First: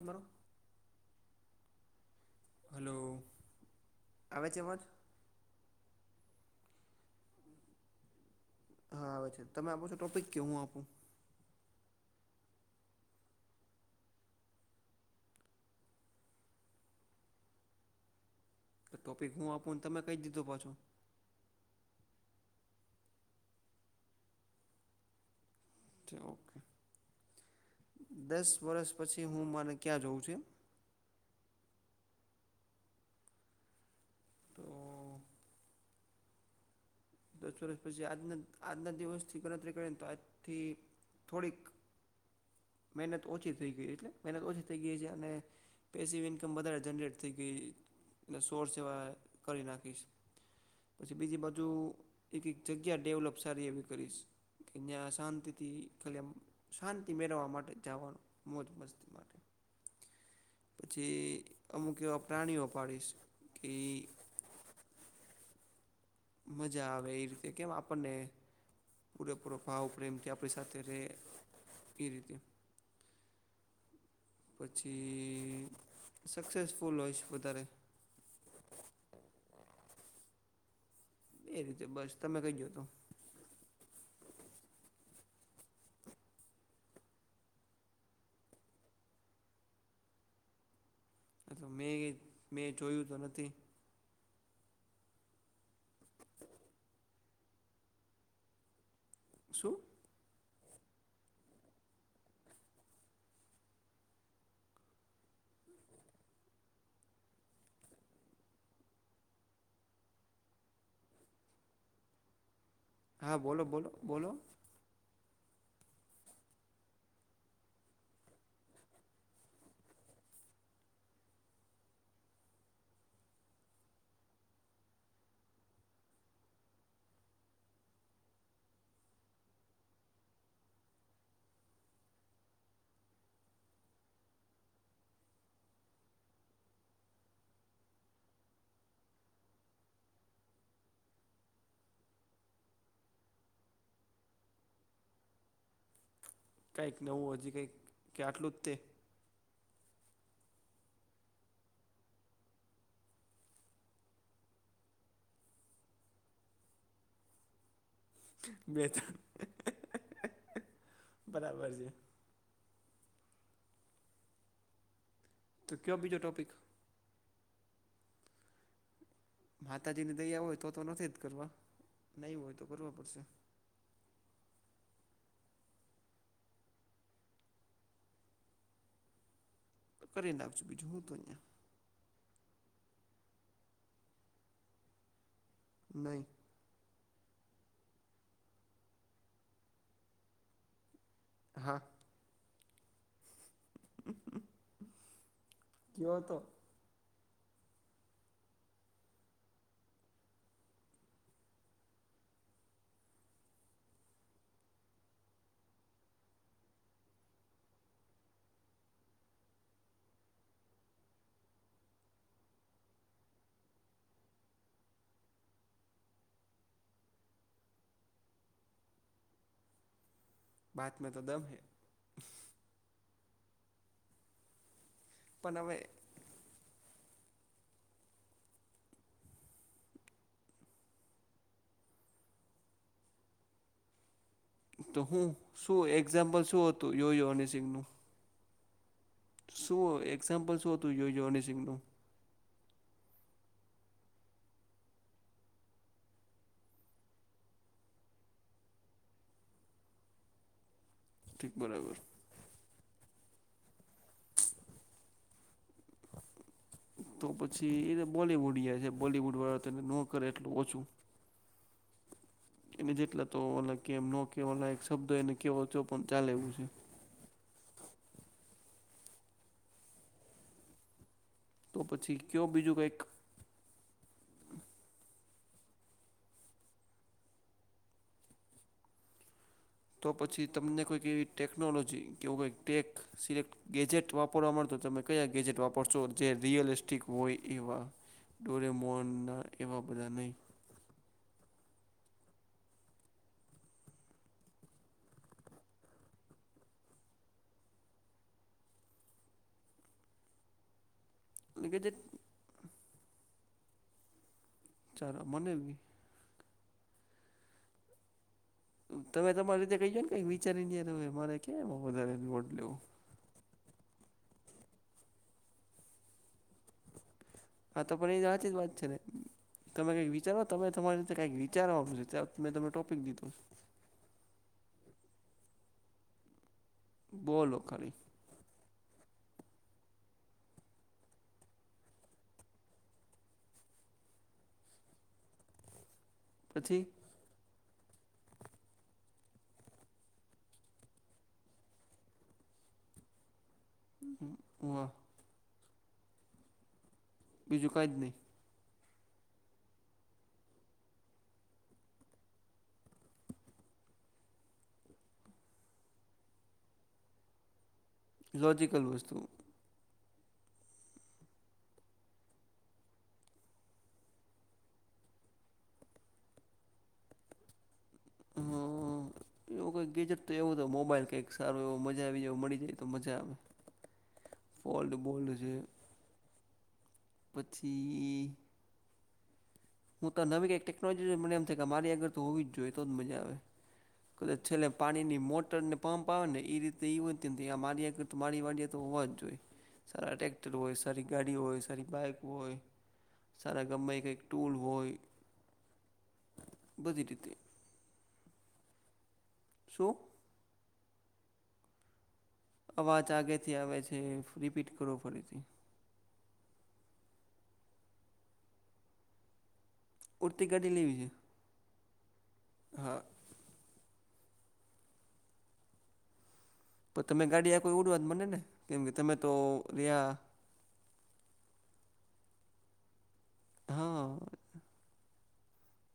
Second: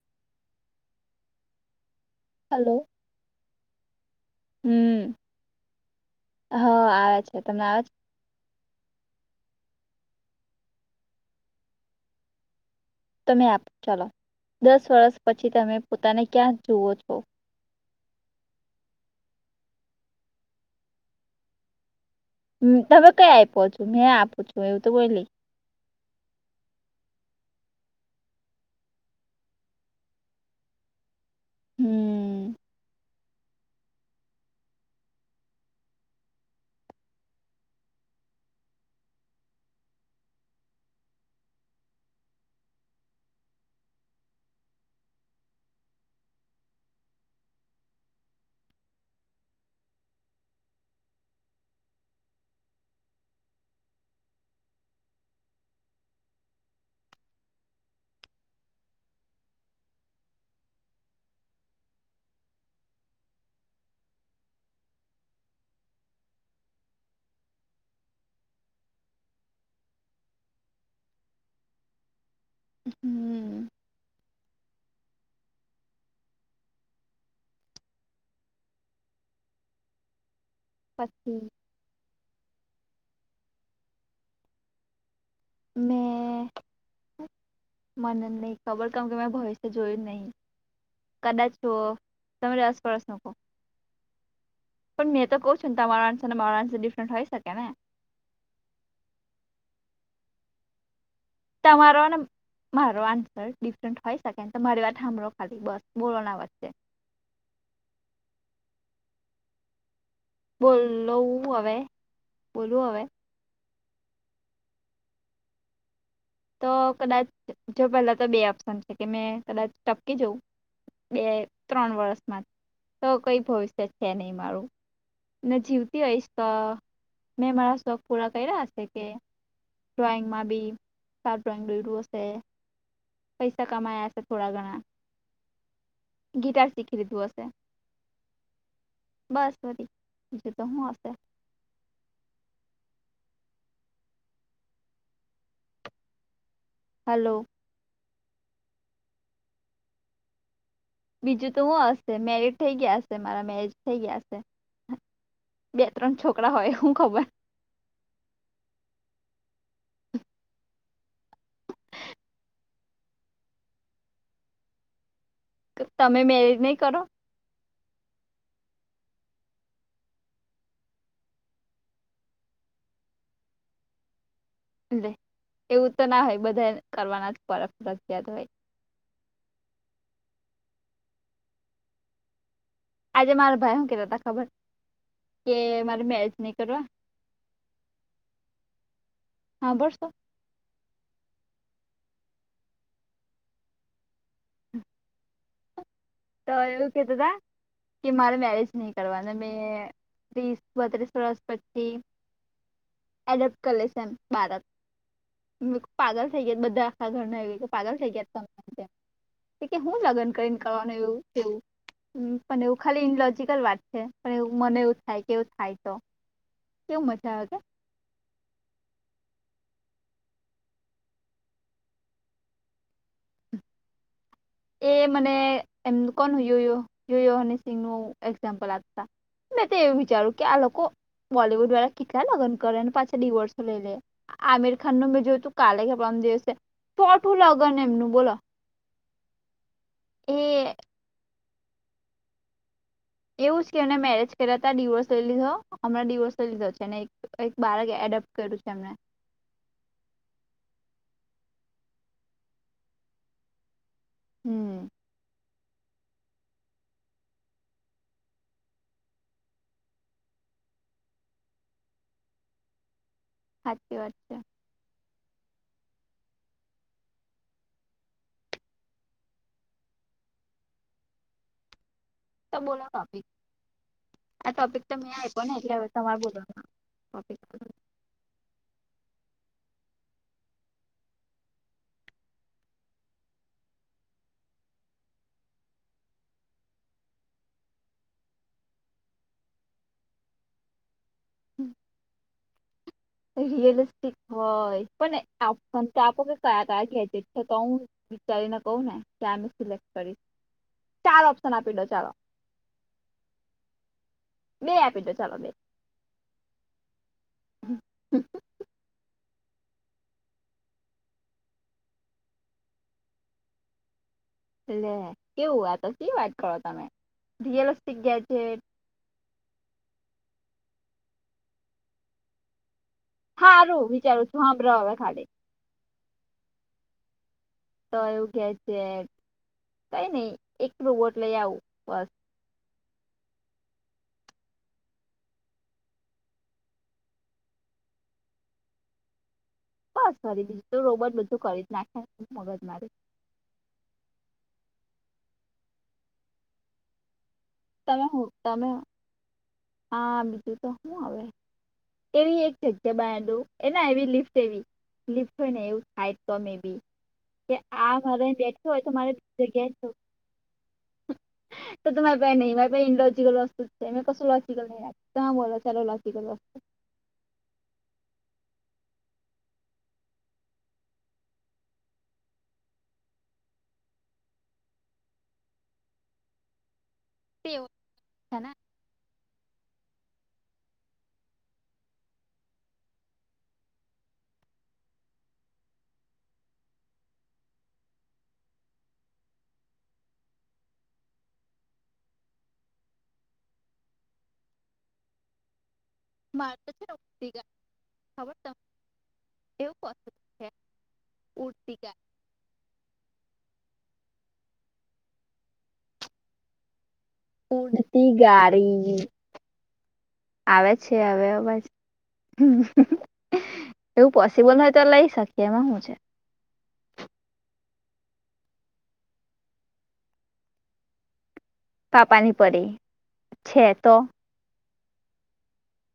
બરો હલો, આવે છે અવાજ હમ્મ. હ આવે છે. તમે આવેજ છે? હા, આવે છે. તમે આપો છો ટોપિક, કે હું આપું? તમે આપ ચાલો, દસ વર્ષ પછી તમે પોતાને ક્યાં જુવો છો? તો ટોપિક હું આપુને તમે કંઈ દીધું પાછુ. તમે કઈ આપ્યો છો મેં આપું છું એવું તો બોલી. ઓકે ઓકે દસ વર્ષ પછી હું મને ક્યાં જઉં છે. હું. તો દસ વર્ષ પછી આજના આજના દિવસથી ગણતરી કરે ને તો આજથી થોડીક મહેનત ઓછી થઈ ગઈ એટલે મહેનત ઓછી થઈ ગઈ છે અને પેસીવ ઇન્કમ વધારે જનરેટ થઈ ગઈ ને સોર્સ એવા કરી નાખીશ. પછી બીજી બાજુ એક એક જગ્યા ડેવલપ સારી એવી કરીશ. અન્યા શાંતિથી ખલી આમ શાંતિ મેળવામ માટે જવાનું મોજ મસ્તી માટે. પછી અમુક એવા પ્રાણીઓ પાડીશ કિ મજા આવે એ રીતે કેમ આપણને. પૂરેપૂરો ભાવ પ્રેમ કે આપણી સાથે રહે એ રીતે. હમ. [unintelligible] પછી સક્સેસફુલ હોય છે વધારે. પછી. એ રીતે બસ તમે કઈ ગયો તો. મેં. મને નહી ખબર કેમ કે મેં ભવિષ્ય જોયું જ નહી. કદાચ તો જુઓ મેં તને મેં અસપળસ જોયું તો મકો [unintelligible] નથી પણ મેં તો કઉ છુ ને તમારા આન્સર મારા આન્સર ડિફરન્ટ હોય શકે ને! શું? તમારો ને મારો આન્સર ડિફરન્ટ હોય શકે ને, તો મારી વાત હાભળો ખાલી બસ બોલો ના વચ્ચે. બોલો હવે બોલુ હવે? હા બોલો બોલો બોલો. તો કદાચ જો પહેલા તો બે ઓપ્શન છે કે મેં કદાચ ટપકી જવું. બે ત્રણ વર્ષમાં તો કઈ ભવિષ્ય છે નહી મારું. ને જીવતી હોયશ તો મેં મારા શોખ પૂરા કર્યા છે કે. ડ્રોઈંગ માં બી. સ ડ્રોઈંગ લડ્યું હશે પૈસા કમાયા હશે થોડા ઘણા. ગીટાર શીખી લીધું હશે. બસધ જ તો હું આશે. [inaudible] કંઈક હલો નવું હજી કંઈક કે આટલું જ તે. બીજું તો હું હશે મેરજ થઇ ગયા હશે મારા મેરજ થઇ ગયા સે. બે ત્રણ છોકરા હોય હું ખબર. બે ત્રળ બરાબર છે. તો કયો બીજો તમે ટોપિક મેરેજ નહી કરો. માતાજીની દયા હોય તો તો નથી જ કરવા નહી હોય તો કરવા પડશે. એ એવું તો ના હોય બધા કરવાના જ પર ફજિયાત હોય. કન ડબક છ બધજું તનયા. આજે મારા ભાઈ હું કેતા ત ખબર કે મારી નહીં મેરેજ નહી. કરવા હાભળશો. હા કેયો તો. તો એવું કેતા તા. કે મારે મેરેજ નહી કરવાના મેં ત્રીસ બત્રીસ વર્ષ પછી. એડપ્ટ કરી લેશે એમ બાળક. પાગલ થઈ ગયા બધા આખા ઘરના પાગલ થઈ ગયા ત. કે કે હું લગ્ન કરીને કરવાનું એવુંવું. પણ એવું ખાલી ઇનલોજકલ વાત છે પણ એવ મને એવું થાય કે એવું થાય તો. કેવું મજા આવે કે. બાદમાં તો દમ હૈ. એ મને પણ હવે એમ કોણ યુ યુહ સિહ નું એક્ઝામ્પલ આપતા? મેં તો એવું વિચાર્યું કે આ લોકો બોલીવુડ વાળા કેટલા લગ્ન કરે અને પાછા ડિવોર્સ લઈ લે. આમિર ખાન તો ન મેં હું જોયું તું કાલે શું કે પરભ એક્ઝામ્પલ દિવસે શું હતું યોયો ચોથુ લગ્ન હનીસિંગનું ને એમનું બોલો. શું એક્ઝામ્પલ એ શું હતું યુ યો યોની સિંગનું. એવું જ કે એને મેરેજ કર્યા હતા ડિવોર્સ લઈ લીધો હમણાં ડિવોર્સ લઈ લીધો છે અને એક બાળક એડપ્ટ. કર્યું છે એમને. ઠીક બરાબર. હમ. તો પછી એને બોલીવૂડ જાય છે, બોલીવૂડ વાળા તેને ન કરે એટલું ઓછું. એને જેટલા તો ઓ સાચી કેમ વાત ન છે કે ઓ, એક શબ્દ એને કેવો છો પણ ચાલે એવું છે. તો પછી. કયો તો બીજું બોલા કંઈક કાપી. આ ટોપિક તો મેં આપ્યો ને, એટલે હવે તમારે બોલવાનું ટોપિક. તો પછી તમને કોઈક એવી ટેકનોલોજી કેવું, કોઈ ટેક સિલેક્ટ. ગેજેટ વાપરવા માં તો તમે કયા ગેજેટ વાપરશો, જે રિયલિસ્ટિક હોય એવા? ડોરેમોનના એવા બધા નહીં. હમ. રિયલિસ્ટિક હોય પણ તો આપો કે કયા કયા ગેજેટ છે, તો હું. વિચારીને કહું ને, કયા અ સિલેક્ટ કરીશ? ચાર ઓપ્શન એટલે આપી લો, ગેજેટ ચાલો. બે આપી તો ચાલો, બે. મને બી હ હ. તમે તમારી રીતે ક ને કંઈક વિચારીને હવે મારે કેમ વધારે લેવું? લે, કેવું આ તો કે વાત કરો તમે. હા, તો રિયલિસ્ટિક પણ એ સાચી જ ગેજેટ વાત છે ને. તમે કંઈક વિચારો તમે તમારી રીતે કઈક વિચારવાનું છે, મેં તને ટોપિક દીધું. સારું, વિચારું છું. સાંભળ હવે ખાલી. બોલો ખરે. કે છે, કઈ નહીં, એકલું વોટ લઈ આવીશું. નથી. કરી, બીજું રોબોટ બધું કરી નાખે, મગજ મારી. વાહ. બીજું કાંઈ જ તમે, નહીં તમે હા, બીજું તો શું હ. એવી એક જગ્યા બડુ, એના એવી લિફ્ટ એવી. ફ ને એવું સા, તો મે બી કે આ મારે બેઠ હોય લોજિકલ તો મારે વસ્તુ જગ્યા. તો તમે. કઈ નહિં, નલોજિકલ વસ્તુ છે. કશું લોજિકલ નહીં બોલો, ચાલો લોજિકલ વસ્તુ. [unintelligible] એવું કઈક ગેજેટ તો, એવું તો મોબાઈલ કંઈક સારું એવ મજા આવી જ મળી જાય તો મજા આવે. ફોટ બોલડ છે. વસ્તુ એવું પછી. છે ને હું તો નવી કંઈક ટેકનોલોજી, મને એમ થાય કે મારી અગર તો હોવી જ જોઈએ, તો જ મજા આવે. કદાચ છેલ્લે પાણીની મોટર ને પંપ આવે ને, એ રીતે એ મારી. તો માંડી વામાંડીએે તો હોવા જ જોઈએ, સારા ટ્રેક્ટર હોય, સારી ગાડી હોય, સારી બાઈક હોય. સારા ગામમાં એ કંઈ ટૂલ હોય. માર તો છે બધી રીતે ને, ખબર તો શું એવું. હ ઉડતીકા. [unintelligible] અવાજ આગેથી આવે છે. રિપીટ કરો ફરીથી. ઉડતી ગાળી. ઉડતી આવે ગાડી છે લેવી આવે બસ. હા એવું પોસિબલ હોય તો લઈ શકીએ એમાં શું છે. પણ તમે ગાડી આ કોઈ ઉડવા મને ને કેમ કે તમે તો ર્યા. પાપા ની પરી. છે તો હા,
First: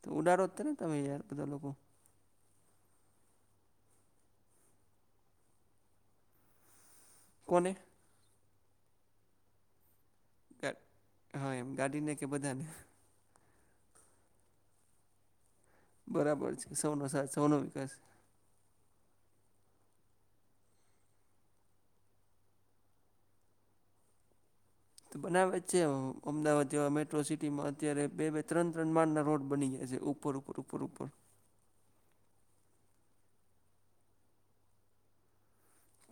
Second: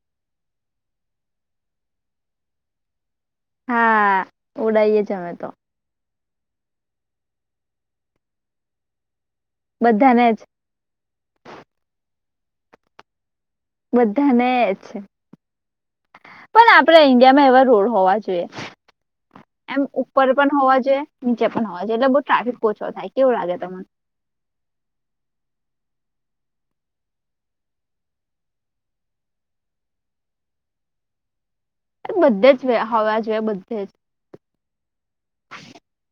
તો ઉડારો જ ને તમે, યાર, બધા લોકો. હા, ઉડાઈએે અમે તો. કોને. બધાને જ. ગા હા એમ ગાડીને કે બધાને. બધાને છે. બરાબર પણ છે આપડે સૌનો સાથ ઈન્ડિયામાં સૌનો એવા રોડ વિકાસ હોવા જોઈએ. એમ ઉપર પણ હોવા જોઈએ નીચે પણ હોવા જોઈએ એટલે બહુ ટ્રાફિક ઓછો થાય કેવું લાગે તમને? તો બનાવે છે અમદાવાદ જેવા મેટ્રો સિટીમાં અત્યારે બે બે ત્રણ ત્રણ માળના રોડ બની ગયા છે ઉપર. અરપર ઉપર. બધે જ હવા જોઈએ બધે જ.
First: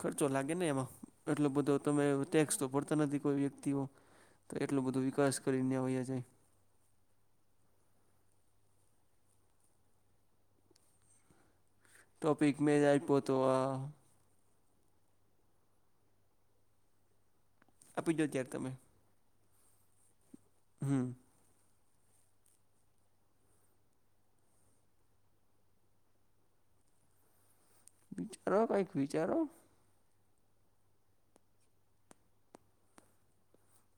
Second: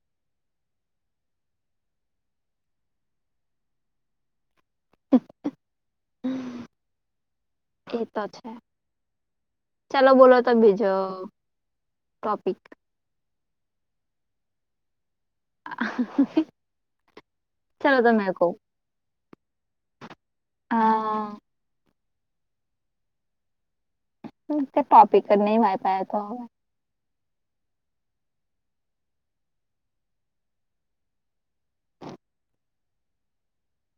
ખર્ચો લાગે ને એમાં એટલો બધો તમે ટેક્સ તો ભરતા નથી કોઈ વ્યક્તિઓ. તો એટલોું બધું વિકાસ કરીને આવએ જએ. એતો છે. ચાલો બોલો ત ભેજો. ટોપિક મેદ અઈ પોતોવા. [unintelligible] ચાલો આપીજો કહો ત્યારે તમે? અ હમ. તે ટોપીકર ન વાયપ તો. વિચારો કંઈક વિચારો.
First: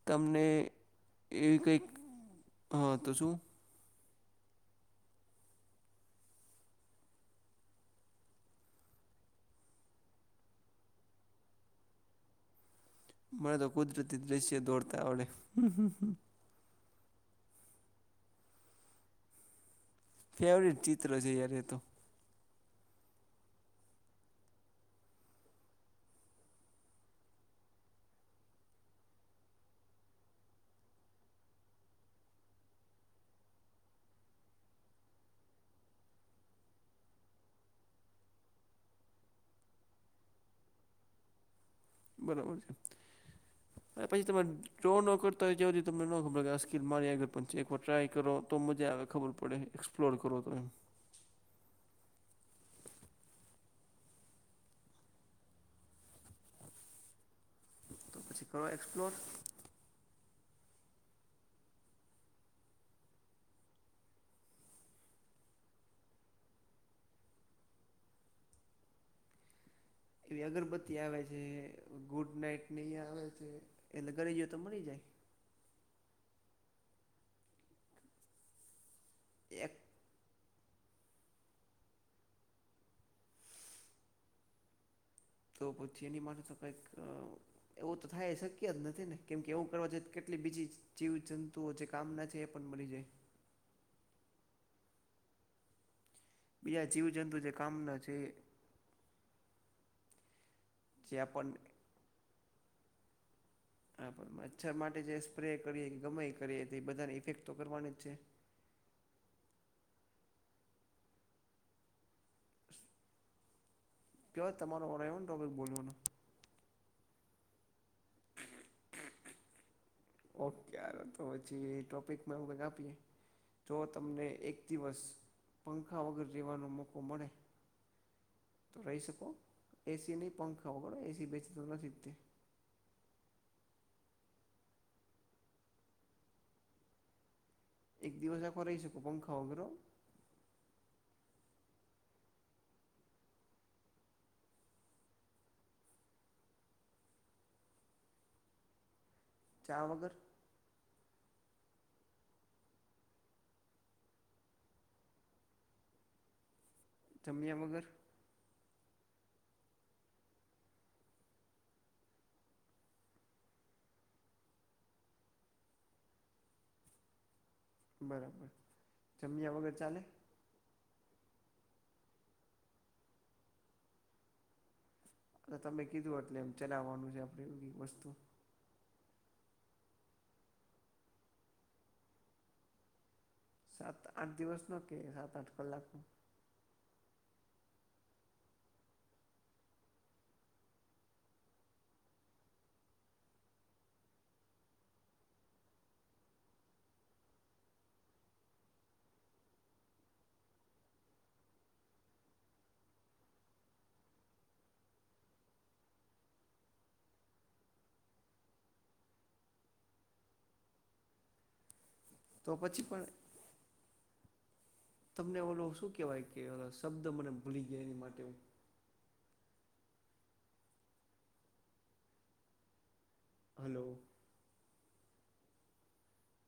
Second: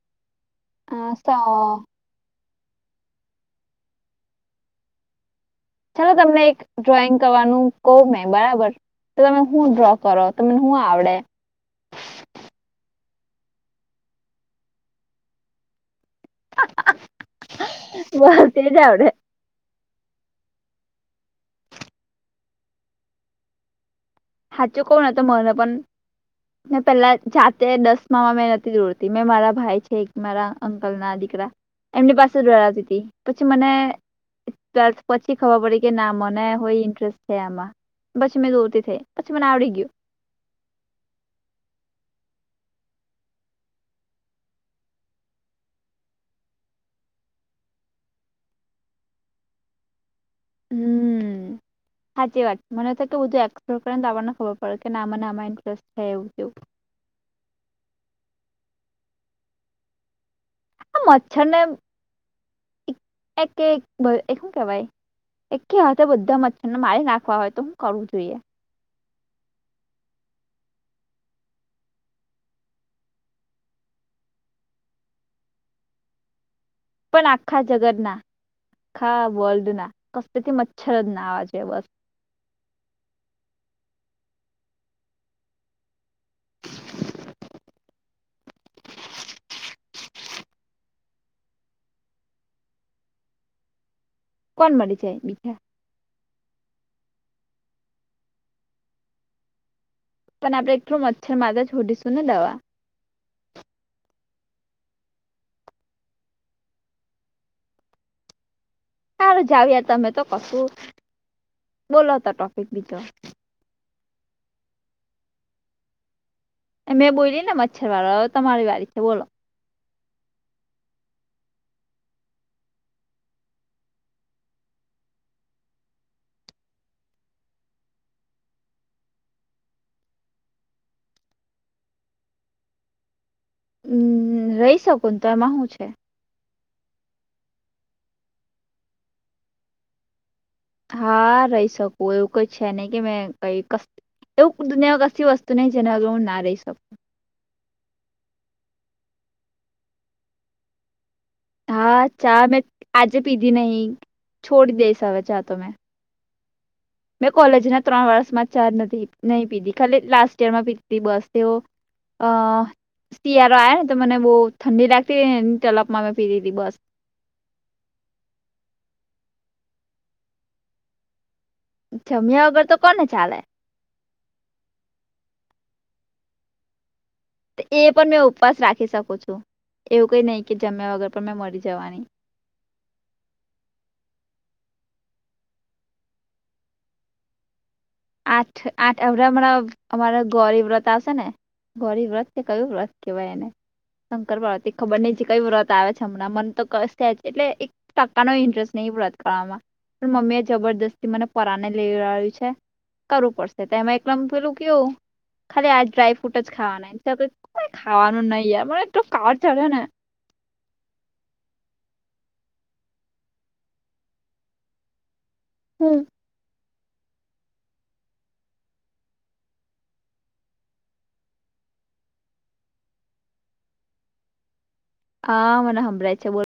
તમને અ સો એવી કંઈક હા તો શું? ચાલો તમને એક ડ્રોઈંગ કરવાનું કહવ મેં બરાબર. તો તમે હું ડ્રો કરો તમને શું આવડે? મળને તો કુદરતી દ્રશ્ય દોડતા ઓડે હમ. બસ તે જવડે. ફેવરટ ચિત્ર છે યાર તો. હાચ કોવણ તો મણ પણ પેલા જાતે દસમામાં મેં નથી દોડતી મેં મારા ભાઈ છે મારા અંકલ ના દીકરા. એમની પાસે દોરાતી હતી, પછી મને ટ્વેલ્થ પછી ખબર પડી કે ના મને હોય ઇન્ટરેસ્ટ છે આમાં, પછી મેં દોરતી થઈ. પછી મને આવડી ગયું. બરાબર છે, હરે પછી તમારે જો ન કરતા હોય જે તમને ન ખબર કે આ સ્કીલ મારી આગળ પણ છે એક વાર ટ્રાય કરો તો મજા આવે ખબર પડે. એસ્લોર કરો. એમ હમ. સાાચી વાત મને બું એક્સપ્લોર કરને તો આપણને ખબર પડે કે ના મને આમાં ઇન્ટરેસ્ટ થાય એવું કેવું. તો પછી કરો એક્સપ્લોર. મચ્છર ને એક શું કેવાય. એક હ બધા મચ્છર ને મારી નાખવા હોય તો હું કરવું જોઈએ. એવી અગરબત્તી આવે છે ગુડ નાઈટ ની આવે છે એલે ઘણી જોઓ તો મળી જાય. પણ આખા જગતના આખા વર્લ્ડ એક ના, કથી મચ્છર જ ના આવા છે બસ. તો પછી એની મારે તો કંઈક. એવું તો થાય શક્ય જ નથી ને કેમ કે એવું કરવા જોઈએ તો કેટલી બીજી જીવ જંતુઓ જે કામના છે એ પણ મળી જાય. કોણ મળરી છે મીઠા. બીજા જીવજંતુ જે કામના જે. પણ આપડે એકટલું જે મચ્છર આપણને માદ જ છોડીશું ને દવા. હા પણ મચ્છર માટે જે સ્પ્રે કરીએ કે ગમાઈ કરીએ તો એ બધાને ઇફેક્ટ તો કરવાની જ છે. સારું જાવ્યા તમે તો કશું, બોલો તો ટોપિક બીજો. કય તમારો એને ટોપિક બોલવાનો. મેં બોલી ને મચ્છર વાળા તમારી વારી છે બોલો. ઓકેાર તો પછી ટોપિકમાં હું બગા આપીએ. જો તમને એક દિવસ પંખા વગર જીવવાનો મોકો મળે. રહી શકો એસી નહી પંખા વગર એ સી બેસી તો નથી જ ત્યા હમ્મ રહી શકું તો એમાં શું છે. એક દિવસ આખો રહી શકું હા પખા વગર હો. હા રહી શકું એવું કઈ છે નહી કે મેં કઈ ક. એવું દુનિયામાં કશી વસ્તુ નહી જેના વગર હું ના રહી શકું. ચા વગર. હા ચા મેં આજે પીધી નહીં છોડી દઈશ હવે ચા તો મેં. મેં જમ્યા કોલેજના વગર ત્રણ વર્ષમાં ચાર્જ નહી પીધી ખાલી લાસ્ટ યર માં પીધી બસ તેઓ અ શિયાળો આયો ને તો મને બહુ ઠંડી લાગતી એ તળપમાં મેં પીધી તી બસ. બરાબર જમ્યા વગર ચાલે. જમ્યા વગર તો કોને ચાલે. તમે કીધું એટલે એમ ચલાવાનું એમ. એ પણ મેં ઉપવાસ રાખી શકું છું એવું કઈ નહીં કે જમ્યા વગર પણ મેં મરી જવાની. સાત આઠ દિવસ નો કે સાત આઠ કલાક નો. આઠ આઠ હમણા અમારા ગૌરી વ્રત આવશે ને. ગરીબ વ્રથ કે કયુ વ્રત કેવાય એને. શંકર પાર્વતી ખબર નહિ કયું વ્રત આવે છે હમણાં મન તો કશે એટલે ટકાનો ઇન્ટરેસ્ટ નહી વર્ત કરવામાં પણ મમ્મી એ જબરજસ્તી મને પરાને લેયું છે. કરવું પડશે તેમાં એકલામ પેલું કેવું. ખાલી આજ ડ્રાય ફ્રુટ જ ખાવાના કઈ ખાવાનું નય યાર મળે એટલો જ કાળ ચડે ને. તો પછી પણ તમને ઓલો શું હું કેવાય કે લ શબ્દ મને ભૂલી ગયો એની માટે હું હલ્લો. આ મને હંભરાય છે બોલ.